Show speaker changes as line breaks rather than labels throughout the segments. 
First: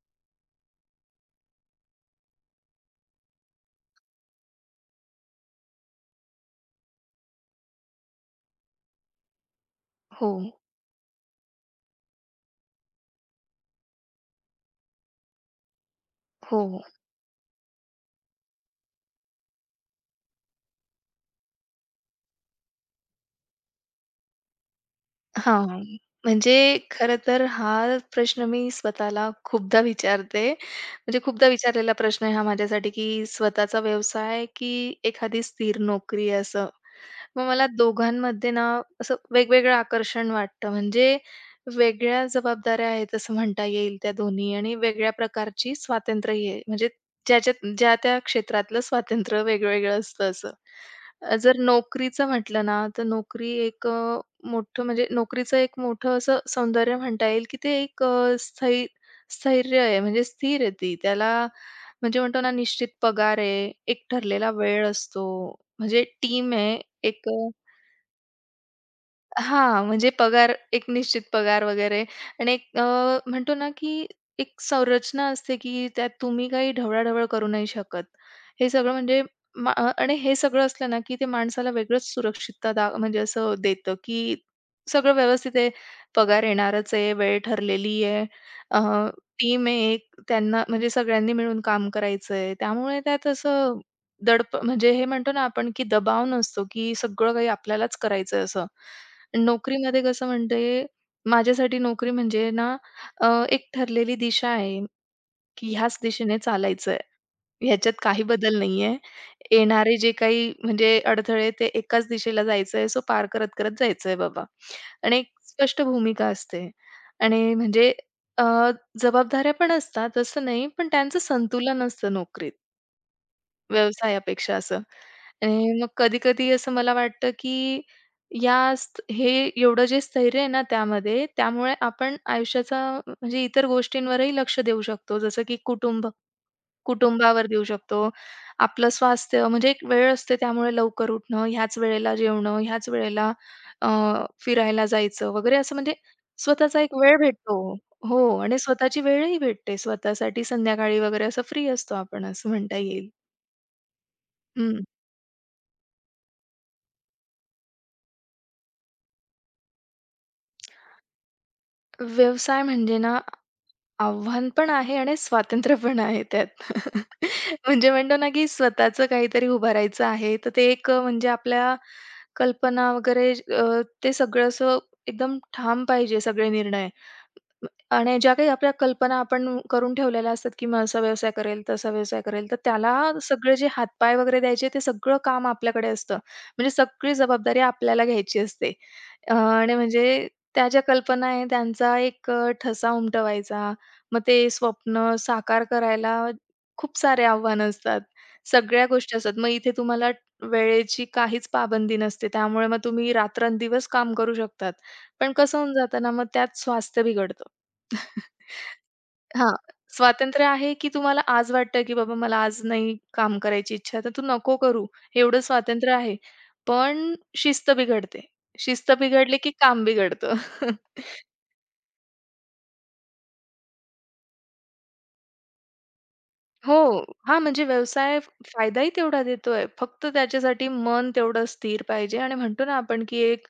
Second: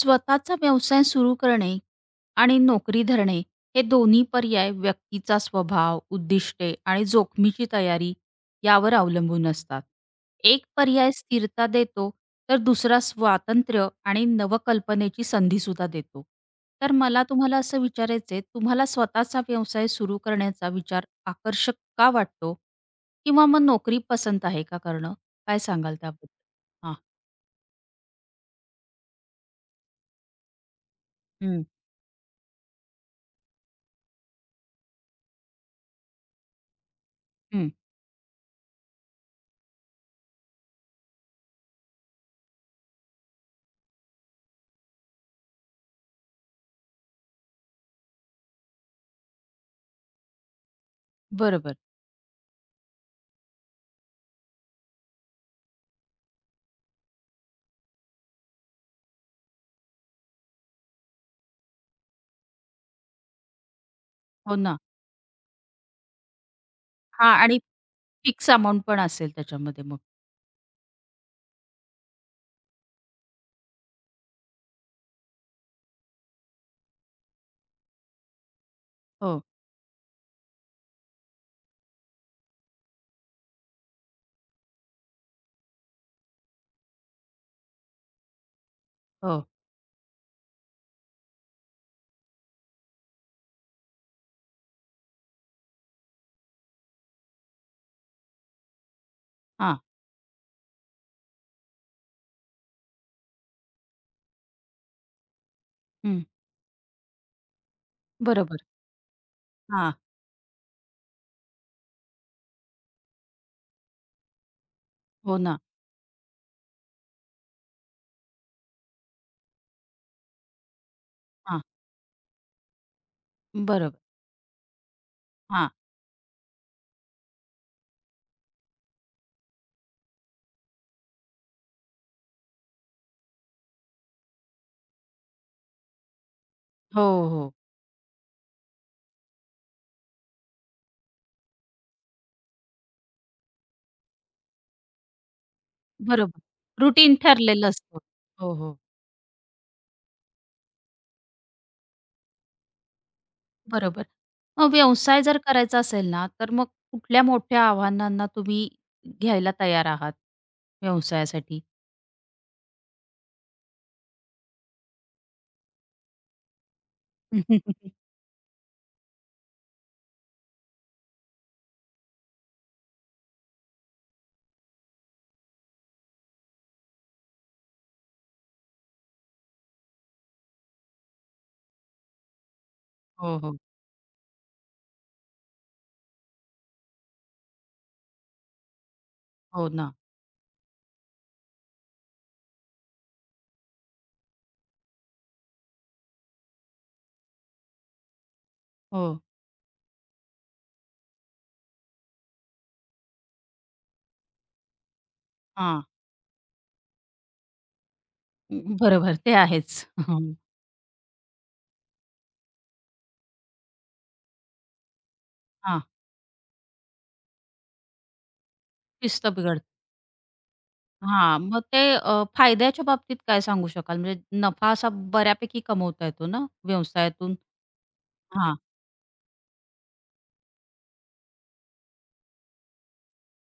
स्वतःचा व्यवसाय सुरू करणे आणि नोकरी धरणे हे दोन्ही पर्याय व्यक्तीचा स्वभाव, उद्दिष्टे आणि जोखमीची तयारी यावर अवलंबून असतात.
हो,
एक पर्याय स्थिरता देतो, तर दुसरा स्वातंत्र्य आणि नवकल्पनेची संधीसुद्धा देतो.
हो.
तर मला तुम्हाला असं विचारायचं तुम्हाला स्वतःचा व्यवसाय सुरू करण्याचा विचार आकर्षक का वाटतो? किंवा मग नोकरी पसंत आहे का करणं? काय
हां.
सांगाल त्याबद्दल?
म्हणजे
हां.
खरं तर हा प्रश्न मी स्वतःला खूपदा विचारते. म्हणजे खूपदा
हं.
विचारलेला प्रश्न आहे हा माझ्यासाठी, की स्वतःचा व्यवसाय की एखादी स्थिर नोकरी असं? मग मला
हं.
दोघांमध्ये ना असं वेगवेगळं आकर्षण वाटतं. म्हणजे वेगळ्या जबाबदाऱ्या आहेत असं म्हणता येईल त्या दोन्ही आणि वेगळ्या प्रकारची स्वातंत्र्यही आहे. म्हणजे ज्याच्यात ज्या त्या क्षेत्रातलं स्वातंत्र्य वेगवेगळं असतं असं. जर
बरोबर.
नोकरीचं म्हटलं ना, तर नोकरीचं एक मोठं असं सौंदर्य म्हणता येईल, की ते एक अ, स्थै स्थैर्य आहे म्हणजे स्थिर आहे ती. त्याला म्हणजे म्हणतो ना निश्चित पगार आहे, एक ठरलेला
हो ना.
वेळ असतो, म्हणजे टीम आहे एक.
हां, आणि फिक्स अमाउंट पण असेल त्याच्यामध्ये
हां,
मग.
म्हणजे पगार एक निश्चित पगार वगैरे आणि म्हणतो ना, की एक संरचना असते, की त्यात तुम्ही काही ढवळाढवळ करू नाही शकत. हे सगळं म्हणजे
हो,
आणि हे सगळं असलं ना, की ते माणसाला वेगळंच सुरक्षितता म्हणजे असं देतं, की सगळं व्यवस्थित आहे. पगार येणारच आहे, वेळ ठरलेली आहे,
हो.
टीम आहे एक, त्यांना म्हणजे सगळ्यांनी मिळून काम करायचं आहे. त्यामुळे त्यात असं दडप म्हणजे हे म्हणतो ना आपण, की दबाव नसतो, की सगळं काही आपल्यालाच करायचं असं.
हां.
नोकरीमध्ये कसं म्हणजे माझ्यासाठी नोकरी म्हणजे ना एक ठरलेली दिशा आहे, की ह्याच
हं.
दिशेने चालायचंय. ह्याच्यात काही बदल
बरोबर.
नाहीये.
हां.
येणारे जे काही म्हणजे अडथळे ते एकाच दिशेला जायचंय, सो पार करत-करत जायचंय बाबा. आणि एक
हो ना.
स्पष्ट भूमिका असते आणि अ, जबाबदाऱ्या पण असतात, असं नाही, पण त्यांचं
हां.
संतुलन असतं नोकरीत.
बरोबर.
व्यवसायापेक्षा असं.
हां.
आणि मग कधी-कधी असं मला वाटतं, की या स्त हे एवढं जे स्थैर्य आहे ना त्यामध्ये, त्यामुळे आपण आयुष्याचा म्हणजे इतर गोष्टींवरही लक्ष देऊ शकतो. जसं की
हो,
कुटुंबावर
हो.
देऊ शकतो. आपलं स्वास्थ्य म्हणजे एक वेळ असते त्यामुळे लवकर उठणं, ह्याच वेळेला जेवणं, ह्याच वेळेला अ, फिरायला जायचं वगैरे असं म्हणजे
बरोबर.
स्वतःचा एक
रुटीन
वेळ भेटतो.
ठरलेलं असतं.
हो
हो,
आणि
हो.
स्वतःची वेळही भेटते. स्वतःसाठी संध्याकाळी वगैरे असं फ्री असतो आपण असं म्हणता येईल.
बरोबर. मग व्यवसाय जर करायचा असेल ना, तर मग कुठल्या मोठ्या आव्हानांना तुम्ही घ्यायला तयार आहात व्यवसायासाठी?
व्यवसाय म्हणजे ना, आव्हान पण आहे आणि स्वातंत्र्य पण आहे त्यात. म्हणजे म्हणतो ना, की स्वतःचं काहीतरी उभारायचं आहे, तर ते एक म्हणजे आपल्या कल्पना वगैरे ते सगळं असं एकदम ठाम पाहिजे सगळे निर्णय. आणि ज्या काही आपल्या कल्पना आपण करून ठेवलेल्या असतात, की मग असा व्यवसाय करेल, तसा व्यवसाय करेल, तर त्याला
हो,
सगळे
हो.
जे हातपाय वगैरे द्यायचे ते सगळं काम आपल्याकडे असतं. म्हणजे सगळी जबाबदारी आपल्याला घ्यायची असते.
हो
आणि
ना.
म्हणजे त्या ज्या कल्पना आहे त्यांचा एक ठसा उमटवायचा. मग ते स्वप्न साकार करायला खूप सारे आव्हानं असतात. सगळ्या गोष्टी
हो.
असतात. मग इथे तुम्हाला वेळेची काहीच पाबंदी नसते. त्यामुळे मग तुम्ही रात्रंदिवस काम करू शकतात. पण कसं होऊन
हां.
जातं ना, मग त्यात स्वास्थ्य बिघडतं.
बरोबर. ते
हां,
आहेच. हां.
स्वातंत्र्य आहे, की तुम्हाला आज वाटतं, की बाबा मला आज नाही काम करायची इच्छा, तर तू नको करू, एवढं
हां.
स्वातंत्र्य आहे. पण शिस्त बिघडते. शिस्त
शिस्त
बिघडली, की
बिघडते.
काम बिघडतं.
हां, मग ते फायद्याच्या बाबतीत काय सांगू शकाल? म्हणजे नफा असा बऱ्यापैकी कमवता येतो ना
हो.
व्यवसायातून?
हां, म्हणजे
हां,
फायदाही तेवढा देतोय. फक्त त्याच्यासाठी मन तेवढं स्थिर पाहिजे आणि म्हणतो ना आपण, की एक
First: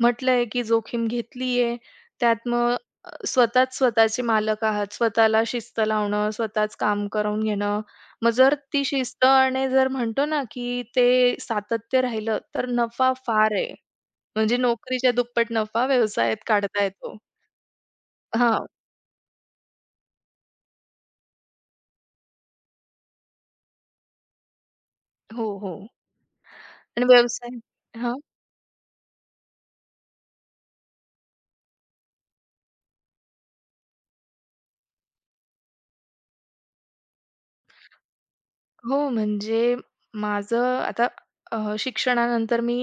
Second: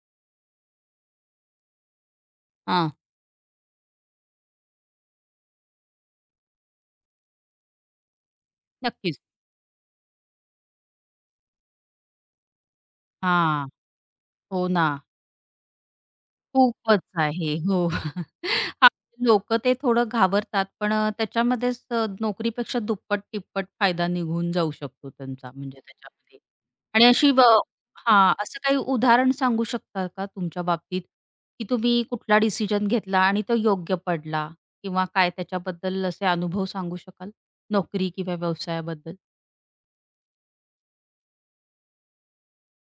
म्हटलंय, की जोखीम घेतलीये. त्यात मग
हां.
स्वतःच स्वतःचे मालक आहात. स्वतःला शिस्त लावणं, स्वतःच काम करून घेणं. मग जर ती
नक्कीच.
शिस्त आणि जर म्हणतो ना, की ते सातत्य राहिलं, तर नफा फार
हां.
आहे. म्हणजे
हो ना.
नोकरीच्या दुप्पट नफा व्यवसायात काढता
खूपच
येतो.
आहे. हो.
हां.
आपली लोकं ते थोडं घाबरतात, पण त्याच्यामध्येच नोकरीपेक्षा दुप्पट-तिप्पट फायदा निघून जाऊ शकतो
हो,
त्यांचा
हो.
म्हणजे त्याच्यामध्ये.
आणि
आणि अशी ब
व्यवसाय
हां, असं काही उदाहरण सांगू शकता का तुमच्या बाबतीत, की तुम्ही कुठला डिसिजन घेतला आणि तो योग्य पडला किंवा काय त्याच्याबद्दल असे अनुभव सांगू शकाल? नोकरी किंवा
हो,
व्यवसायाबद्दल?
म्हणजे माझं आता शिक्षणानंतर मी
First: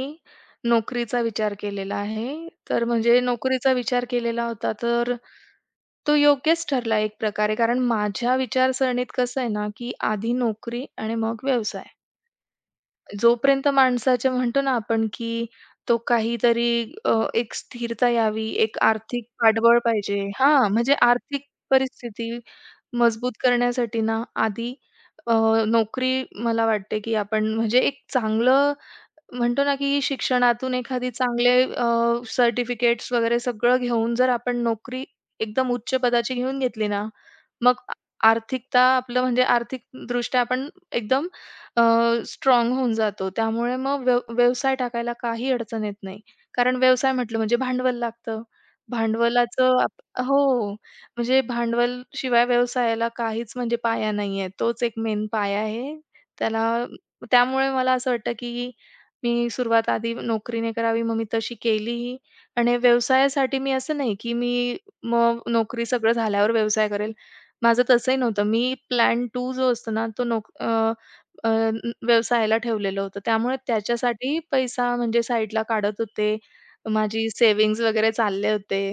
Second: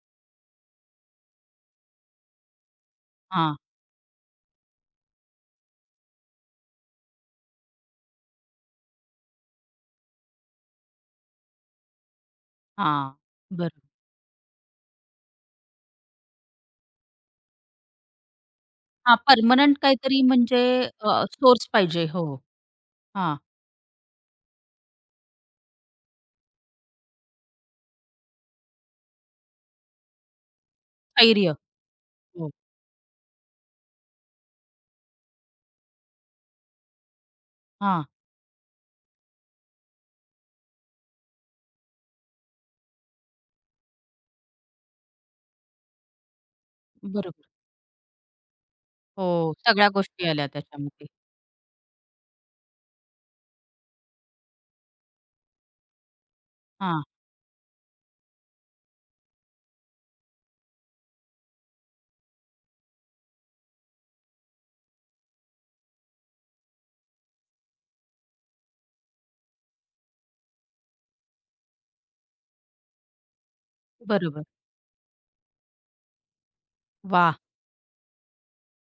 नोकरीचा विचार केलेला आहे. तर म्हणजे
हां,
नोकरीचा विचार केलेला होता, तर तो योग्यच ठरला एक प्रकारे. कारण माझ्या विचारसरणीत कसं आहे ना, की आधी नोकरी आणि मग व्यवसाय.
हां.
जोपर्यंत
बरं.
माणसाच्या म्हणतो ना आपण, की तो काहीतरी एक स्थिरता यावी, एक
हां,
आर्थिक
पर्मनंट
पाठबळ पाहिजे
काहीतरी म्हणजे
हां, म्हणजे आर्थिक
सोर्स पाहिजे. हो.
परिस्थिती मजबूत
हां,
करण्यासाठी ना, आधी अ, नोकरी मला वाटते, की आपण म्हणजे एक चांगलं म्हणतो ना, की शिक्षणातून एखादी
स्थैर्य.
चांगले
हो.
सर्टिफिकेट्स वगैरे सगळं घेऊन जर आपण नोकरी एकदम उच्च पदाची घेऊन घेतली ना, मग आ
हां,
आर्थिकता आपलं म्हणजे आर्थिकदृष्ट्या आपण एकदम स्ट्राँग होऊन जातो. त्यामुळे मग व्यवसाय टाकायला काही अडचण येत नाही. कारण व्यवसाय म्हटलं
बरोबर.
म्हणजे भांडवल लागतं.
हो,
भांडवलाचं
सगळ्या
आप
गोष्टी आल्या
हो,
त्याच्यामध्ये.
म्हणजे भांडवल शिवाय व्यवसायाला काहीच म्हणजे पाया नाहीये. तोच एक मेन पाया आहे. त्याला
हां,
त्यामुळे मला असं वाटतं, की मी सुरुवात आधी नोकरीने करावी, मग मी तशी केलीही आणि व्यवसायासाठी मी असं नाही, की मी मग नोकरी सगळं झाल्यावर व्यवसाय करेल. माझं तसंही नव्हतं. मी प्लॅन 2 जो असतो ना, तो नोक अ, अ, न- व्यवसायाला ठेवलेलं होतं. त्यामुळे त्याच्यासाठी
बरोबर.
पैसा म्हणजे साईडला काढत होते. माझी
वाह!
सेव्हिंग्ज वगैरे चालले होते.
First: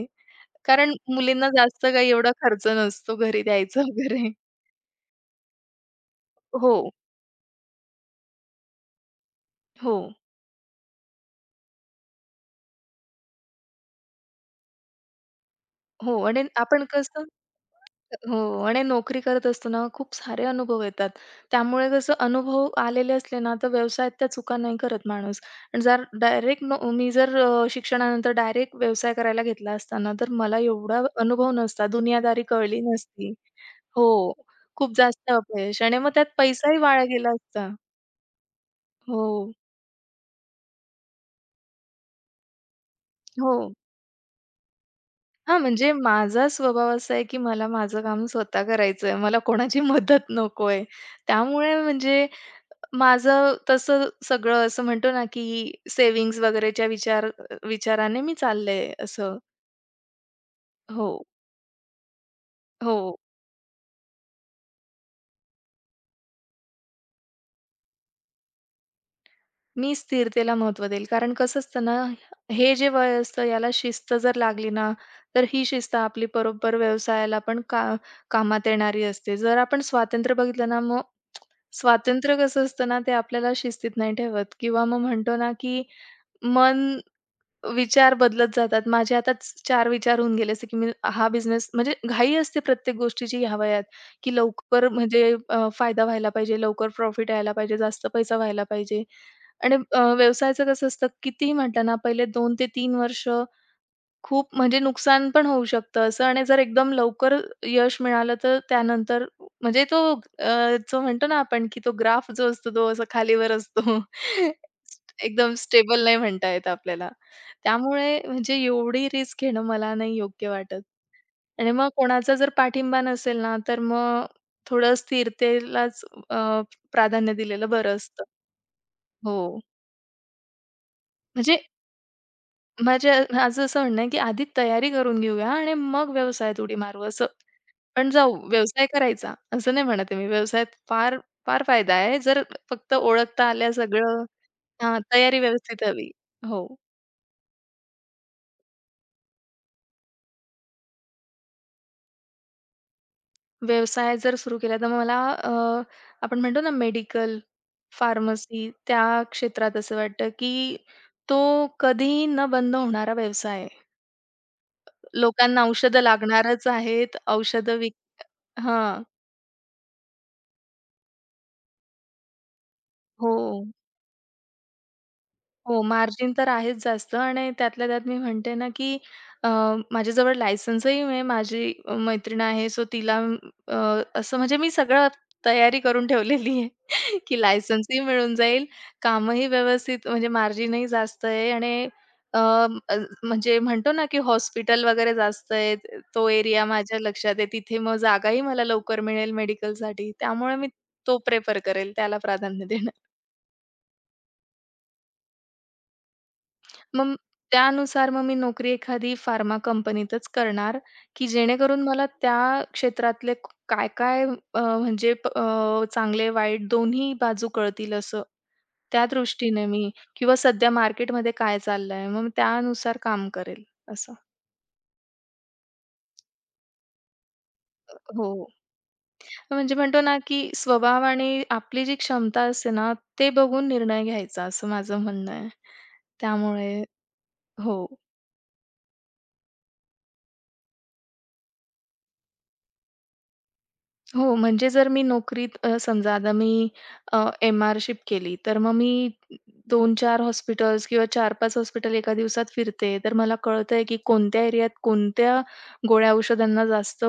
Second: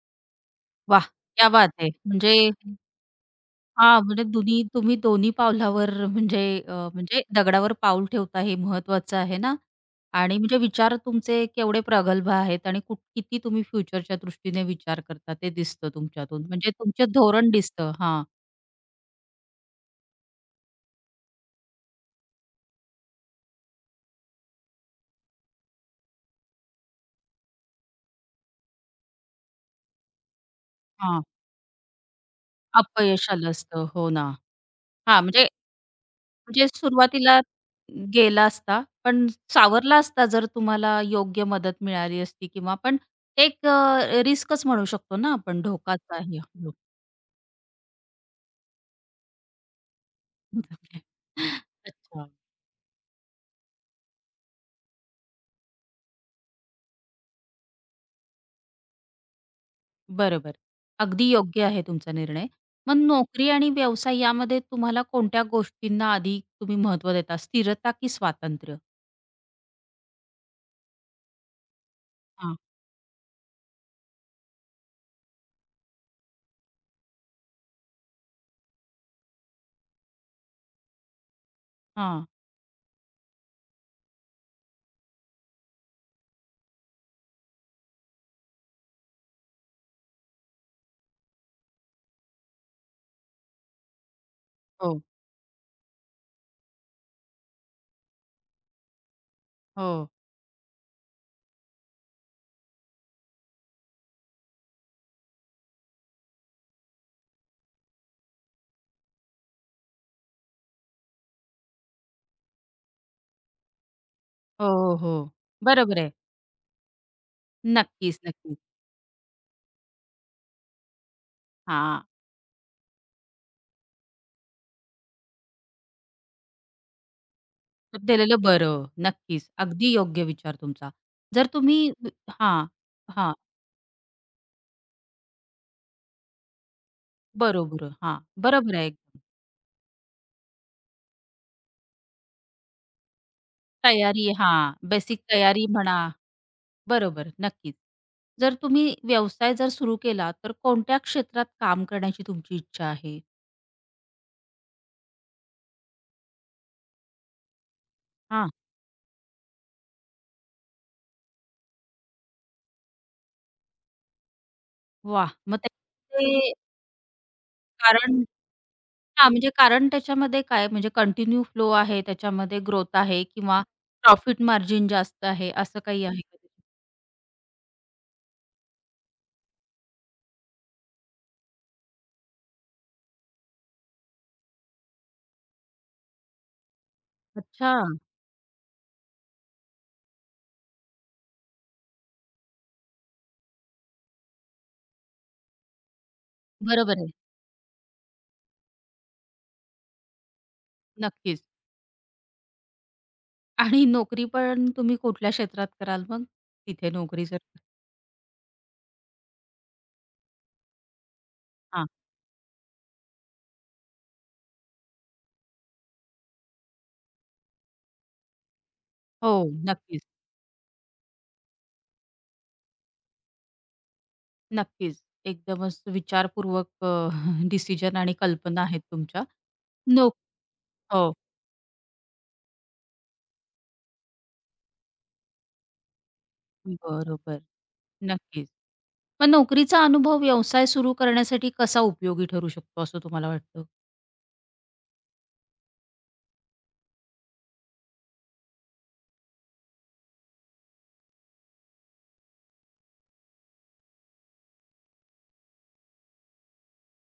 कारण
वाह!
मुलींना
क्या बात
जास्त
है!
काही एवढा
म्हणजे
खर्च नसतो घरी द्यायचा
हां, म्हणजे
वगैरे.
दोन्ही तुम्ही दोन्ही पावलावर म्हणजे
हो,
म्हणजे दगडावर पाऊल ठेवता हे महत्वाचं आहे ना
हो.
आणि म्हणजे विचार तुमचे केवढे प्रगल्भ आहेत आणि किती तुम्ही फ्युचरच्या दृष्टीने विचार करता ते दिसतं
हो आणि
तुमच्यातून. म्हणजे
आपण
तुमचे
कसं
धोरण दिसतं. हां,
हो आणि नोकरी करत असताना खूप सारे अनुभव येतात. त्यामुळे कसं अनुभव आलेले असले ना, तर व्यवसायात त्या चुका नाही करत माणूस. आणि जर डायरेक्ट मी जर शिक्षणानंतर डायरेक्ट व्यवसाय करायला घेतला असता ना, तर मला एवढा
हां.
अनुभव नसता, दुनियादारी कळली
अपयश
नसती.
आलं असतं. हो ना.
हो, खूप
हां,
जास्त
म्हणजे
अपयश आणि मग त्यात
म्हणजे
पैसाही वाया गेला
सुरुवातीला
असता.
गेला असता,
हो,
पण सावरला असता जर तुम्हाला योग्य मदत मिळाली असती किंवा पण
हो.
एक रिस्कच म्हणू शकतो ना
हा,
आपण
म्हणजे
धोकाच आहे.
माझा
हो.
स्वभाव असा आहे, की मला माझं काम स्वतः करायचं आहे. मला कोणाची मदत नको आहे. त्यामुळे म्हणजे
अच्छा,
माझं तसं सगळं असं म्हणतो ना, की सेव्हिंग्ज वगैरेच्या विचाराने मी चालले असं.
बरोबर.
हो,
अगदी योग्य आहे तुमचा निर्णय. मग
हो.
नोकरी आणि व्यवसाय यामध्ये तुम्हाला कोणत्या गोष्टींना आधी तुम्ही महत्त्व देता? स्थिरता की स्वातंत्र्य?
मी स्थिरतेला महत्त्व देईल. कारण कसं असतं ना,
हां,
हे जे वय असतं याला शिस्त जर लागली ना, तर ही शिस्त आपली बरोबर व्यवसायाला पण कामात येणारी असते. जर आपण स्वातंत्र्य बघितलं ना, मग
हां.
स्वातंत्र्य कसं असतं ना, ते आपल्याला शिस्तीत नाही ठेवत किंवा मग म्हणतो ना, की मन विचार बदलत जातात. माझे आता 4 विचार होऊन गेले, जसं की मी हा बिझनेस म्हणजे घाई असते प्रत्येक गोष्टीची ह्या वयात, की लवकर
हो,
म्हणजे फायदा व्हायला पाहिजे, लवकर प्रॉफिट यायला पाहिजे, जास्त पैसा व्हायला पाहिजे. आणि
हो.
व्यवसायाचं कसं असतं, कितीही म्हटलं ना, पहिले 2 ते 3 वर्ष खूप म्हणजे नुकसान पण होऊ शकतं असं आणि जर एकदम लवकर यश मिळालं तर त्यानंतर म्हणजे तो जो म्हणतो ना आपण की तो ग्राफ जो असतो तो असा खालीवर असतो.
हो, हो, हो.
एकदम
बरोबर
स्टेबल
आहे.
नाही म्हणता येत आपल्याला.
नक्कीच,
त्यामुळे म्हणजे
नक्कीच.
एवढी रिस्क घेणं मला नाही योग्य वाटत. आणि मग
हां.
कोणाचा जर पाठिंबा नसेल ना, तर मग थोडं स्थिरतेलाच अ, प्राधान्य दिलेलं बरं असतं.
दिलेलं बरं.
हो.
नक्कीच. अगदी योग्य विचार तुमचा. जर
म्हणजे
तुम्ही हां, हां.
माझं असं म्हणणं आहे, की आधी तयारी करून घेऊया आणि मग व्यवसायात उडी मारू असं.
बरोबर.
पण
हां,
जाऊ
बरोबर
व्यवसाय
आहे. एकदम.
करायचा असं नाही म्हणत आहे मी. व्यवसायात फार फार फायदा आहे. जर फक्त ओळखता आल्या सगळं
तयारी हां,
हां,
बेसिक
तयारी
तयारी
व्यवस्थित
म्हणा.
हवी. हो.
बरोबर, नक्कीच. जर तुम्ही व्यवसाय जर सुरू केला, तर कोणत्या क्षेत्रात काम करण्याची तुमची इच्छा आहे?
व्यवसाय जर सुरू केला तर मला अ, आपण म्हणतो ना मेडिकल,
हां,
फार्मसी त्या क्षेत्रात असं वाटतं, की तो कधीही न बंद होणारा व्यवसाय आहे.
वाह! मग
लोकांना औषधं
त्याचे
लागणारच आहेत. औषधं विक
कारण
हां.
हां, म्हणजे कारण त्याच्यामध्ये काय म्हणजे कंटिन्यू फ्लो आहे, त्याच्यामध्ये ग्रोथ आहे
हो.
किंवा प्रॉफिट मार्जिन जास्त आहे, असं
हो,
काही आहे
मार्जिन
का?
तर आहेच जास्त आणि त्यातल्या त्यात मी म्हणते ना, की अ, माझ्याजवळ लायसन्सही आहे. माझी मैत्रीण आहे, सो तिला अ, असं म्हणजे मी सगळं तयारी करून ठेवलेली आहे, की
अच्छा,
लायसन्सही मिळून जाईल, कामही व्यवस्थित म्हणजे मार्जिनही जास्त आहे आणि अ, अ, म्हणजे म्हणतो ना, की हॉस्पिटल वगैरे जास्त आहे. तो एरिया माझ्या
बरोबर आहे.
लक्षात आहे. तिथे मग जागाही मला लवकर मिळेल मेडिकलसाठी. त्यामुळे मी तो
नक्कीच.
प्रिफर करेल, त्याला प्राधान्य देणार.
आणि नोकरी पण तुम्ही कुठल्या क्षेत्रात कराल मग? तिथे
मग
नोकरी जर
त्यानुसार मग मी नोकरी एखादी फार्मा कंपनीतच करणार, की जेणेकरून
हां.
मला त्या क्षेत्रातले काय-काय अ, म्हणजे प- अ, चांगले वाईट दोन्ही बाजू कळतील असं. त्या
हो,
दृष्टीने मी
नक्कीच,
किंवा सध्या मार्केटमध्ये काय चाललंय, मग मी त्यानुसार काम करेल असं.
नक्कीच. एकदमच विचारपूर्वक डिसिजन आणि
हो.
कल्पना आहेत तुमच्या.
म्हणजे म्हणतो ना,
नोक
की स्वभाव
हो,
आणि आपली जी क्षमता असते ना, ते बघून निर्णय घ्यायचा असं माझं म्हणणं आहे. त्यामुळे
बरोबर.
हो.
नक्कीच. मग नोकरीचा अनुभव व्यवसाय सुरू करण्यासाठी कसा उपयोगी ठरू शकतो असं तुम्हाला वाटतं?
हो, म्हणजे जर मी नोकरीत समजा आता मी MR-शिप केली, तर मग मी दोन चार हॉस्पिटल्स किंवा 4-5 हॉस्पिटल एका दिवसात फिरते, तर मला कळतंय की कोणत्या एरियात कोणत्या गोळ्या औषधांना जास्त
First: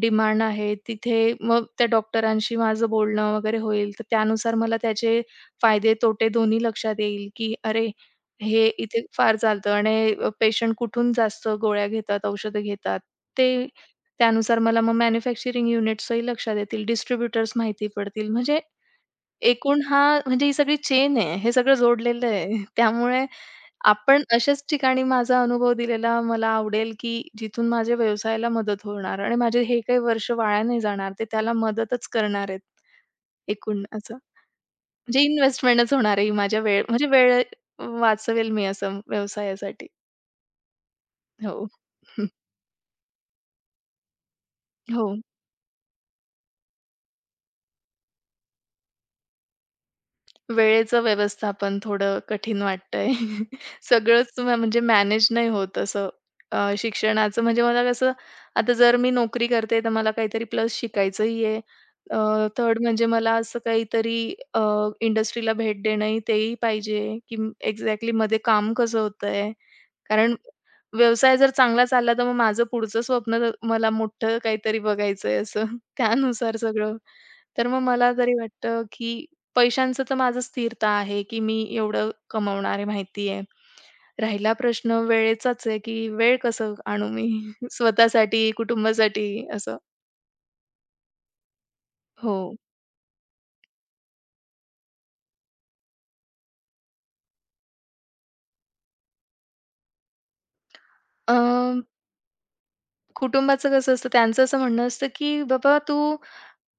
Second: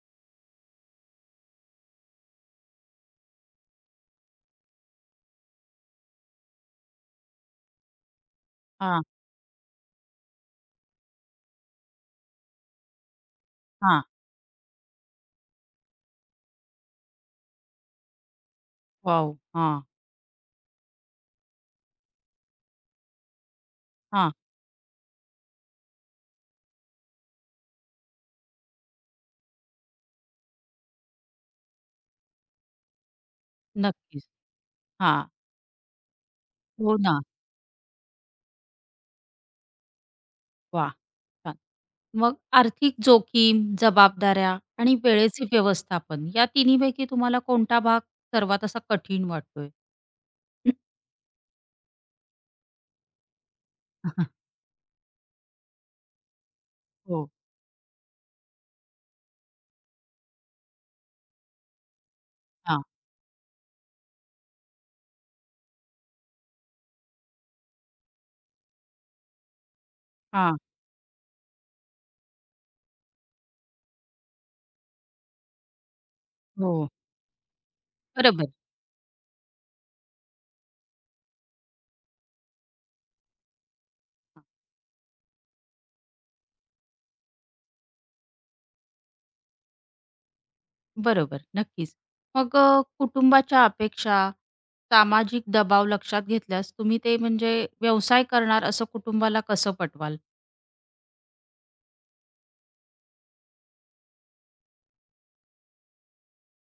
डिमांड आहे. तिथे मग त्या डॉक्टरांशी माझं बोलणं वगैरे होईल, तर त्यानुसार मला त्याचे फायदे, तोटे दोन्ही लक्षात येईल की अरे, हे
हां,
इथे फार चालतं आणि पेशंट कुठून जास्त गोळ्या घेतात, औषधं घेतात, ते
हां.
त्यानुसार मला मग मॅन्युफॅक्चरिंग युनिट्सही लक्षात येतील, डिस्ट्रिब्युटर्स माहिती पडतील. म्हणजे
वॉव!
एकूण
हां,
हा म्हणजे ही सगळी चेन आहे. हे सगळं जोडलेलं आहे. त्यामुळे आपण
हां.
अशाच ठिकाणी माझा अनुभव दिलेला मला आवडेल, की जिथून माझ्या व्यवसायाला मदत होणार आणि माझे हे काही वर्ष वाया नाही जाणार. ते त्याला मदतच करणार आहेत. एकूण असं
नक्कीच.
म्हणजे
हां.
इन्व्हेस्टमेंटच होणार आहे ही माझ्या वेळ
हो
म्हणजे
ना.
वेळ वाचवेल मी असं व्यवसायासाठी.
वाह! छान.
हो.
मग आर्थिक जोखीम, जबाबदाऱ्या आणि
हो.
वेळेचे व्यवस्थापन या तिन्हीपैकी तुम्हाला कोणता भाग सर्वात असा कठीण वाटतोय?
वेळेचं व्यवस्थापन थोडं कठीण वाटतंय. सगळंच म म्हणजे मॅनेज नाही होत असं
हो.
शिक्षणाचं म्हणजे मला कसं आता जर मी नोकरी करते तर मला काहीतरी प्लस शिकायचंही आहे.
हा,
थर्ड म्हणजे मला असं काहीतरी अ, इंडस्ट्रीला भेट देणंही तेही पाहिजे, की एक्झॅक्टली मध्ये काम कसं होतंय. कारण
हा,
व्यवसाय जर चांगला चालला तर मग माझं पुढचं स्वप्न तर मला मोठं काहीतरी बघायचंय असं. त्यानुसार
हो.
सगळं तर मग मला तरी
बरोबर.
वाटतं, की पैशांचं तर माझं स्थिरता आहे, की मी एवढं कमवणार आहे माहिती आहे. राहिला प्रश्न वेळेचाच आहे, की वेळ कसं आणू मी स्वतःसाठी, कुटुंबासाठी असं.
बरोबर. नक्कीच.
हो.
मग कुटुंबाच्या अपेक्षा, सामाजिक दबाव लक्षात घेतल्यास तुम्ही ते म्हणजे व्यवसाय करणार असं कुटुंबाला कसं पटवाल?
अ, कुटुंबाचं कसं असतं त्यांचं असं म्हणणं असतं, की "बाबा तू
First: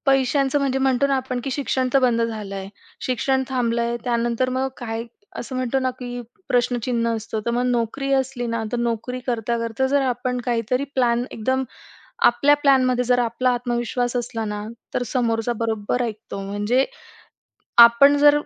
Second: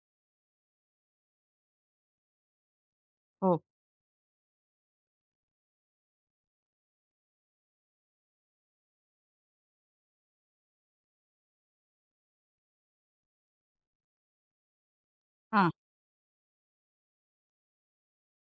पैशांचं" म्हणजे म्हणतो ना आपण, की शिक्षण तर बंद झालंय, शिक्षण
हो.
थांबलंय. त्यानंतर मग काय असं म्हणतो ना, की प्रश्नचिन्ह असतं. तर मग नोकरी असली ना, तर नोकरी करता-करता जर आपण काहीतरी प्लॅन एकदम आपल्या प्लॅनमध्ये जर आपला आत्मविश्वास असला ना, तर समोरचा
हां,
बरोबर ऐकतो. म्हणजे आपण जर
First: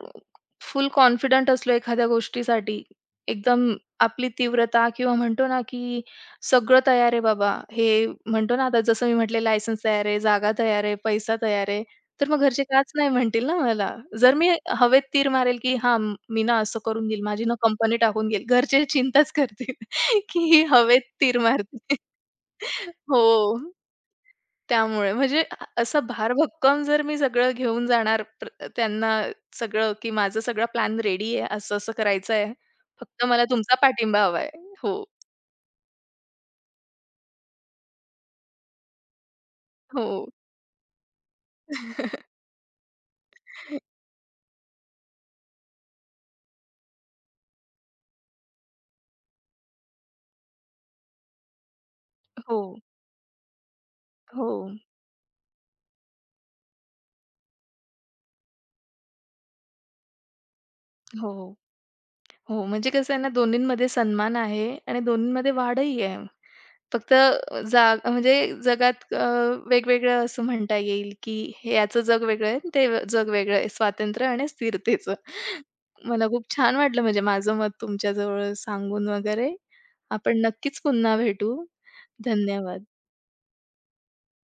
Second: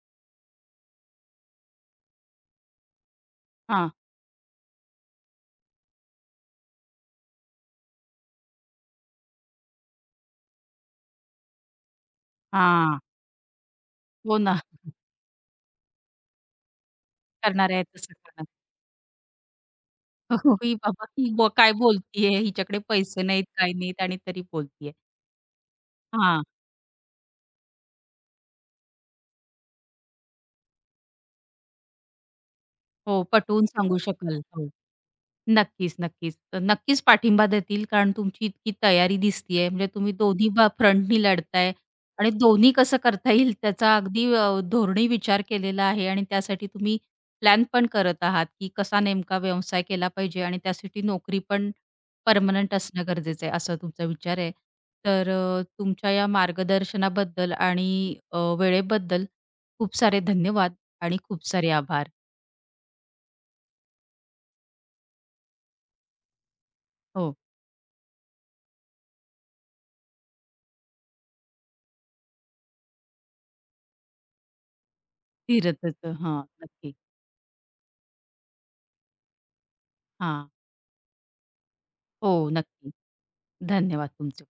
फुल कॉन्फिडंट असलो एखाद्या गोष्टीसाठी, एकदम
हां,
आपली तीव्रता किंवा म्हणतो ना, की सगळं तयार आहे बाबा, हे म्हणतो ना, आता जसं मी म्हटले लायसन्स तयार आहे, जागा तयार आहे, पैसा तयार आहे. तर मग घरचे काच
हां.
नाही म्हणतील ना मला. जर
हो
मी
ना.
हवेत तीर मारेल, की हां, मी ना असं करून घेईल, माझी ना
करणार आहे
कंपनी
तसं
टाकून घेईल.
करणार.
घरचे चिंताच करतील, की
हो,
ही
ही
हवेत
बाबा, ही
तीर
ब काय
मारते.
बोलतीये? हिच्याकडे पैसे
हो.
नाहीत, काही नाहीत आणि तरी बोलतीये.
त्यामुळे म्हणजे असं
हां.
भारभक्कम जर मी सगळं घेऊन जाणार त्यांना सगळं, की माझा सगळा प्लॅन रेडी आहे, असं-असं करायचं आहे.
हो,
फक्त मला
पटवून
तुमचा
सांगू
पाठिंबा हवा
शकाल.
आहे.
हो.
हो,
नक्कीच, नक्कीच. तर नक्कीच पाठिंबा देतील कारण तुमची इतकी तयारी दिसतीये. म्हणजे
हो.
तुम्ही दोन्ही फ्रंटनी लढताय आणि दोन्ही कसं करता येईल त्याचा अगदी धोरणी विचार केलेला आहे आणि त्यासाठी तुम्ही प्लॅन पण करत आहात, की कसा नेमका व्यवसाय केला पाहिजे आणि त्यासाठी नोकरी पण
हो,
पर्मनंट असणं गरजेचं आहे, असा तुमचा विचार
हो,
आहे. तर तुमच्या या मार्गदर्शनाबद्दल आणि वेळेबद्दल खूप सारे धन्यवाद आणि खूप
हो,
सारे आभार.
हो. म्हणजे कसं आहे ना, दोन्हींमध्ये सन्मान आहे आणि दोन्हींमध्ये वाढही आहे. फक्त
हो.
अ, जा म्हणजे जगात वेगवेगळं असं म्हणता येईल, की हे याचं जग वेगळं आहे, ते जग वेगळं आहे. स्वातंत्र्य आणि स्थिरतेचं.
फिरत होतं.
मला
हां,
खूप छान
नक्की.
वाटलं म्हणजे माझं मत तुमच्याजवळ सांगून वगैरे. आपण
हां.
नक्कीच पुन्हा भेटू.
हो,
धन्यवाद.
नक्की. धन्यवाद तुमचे.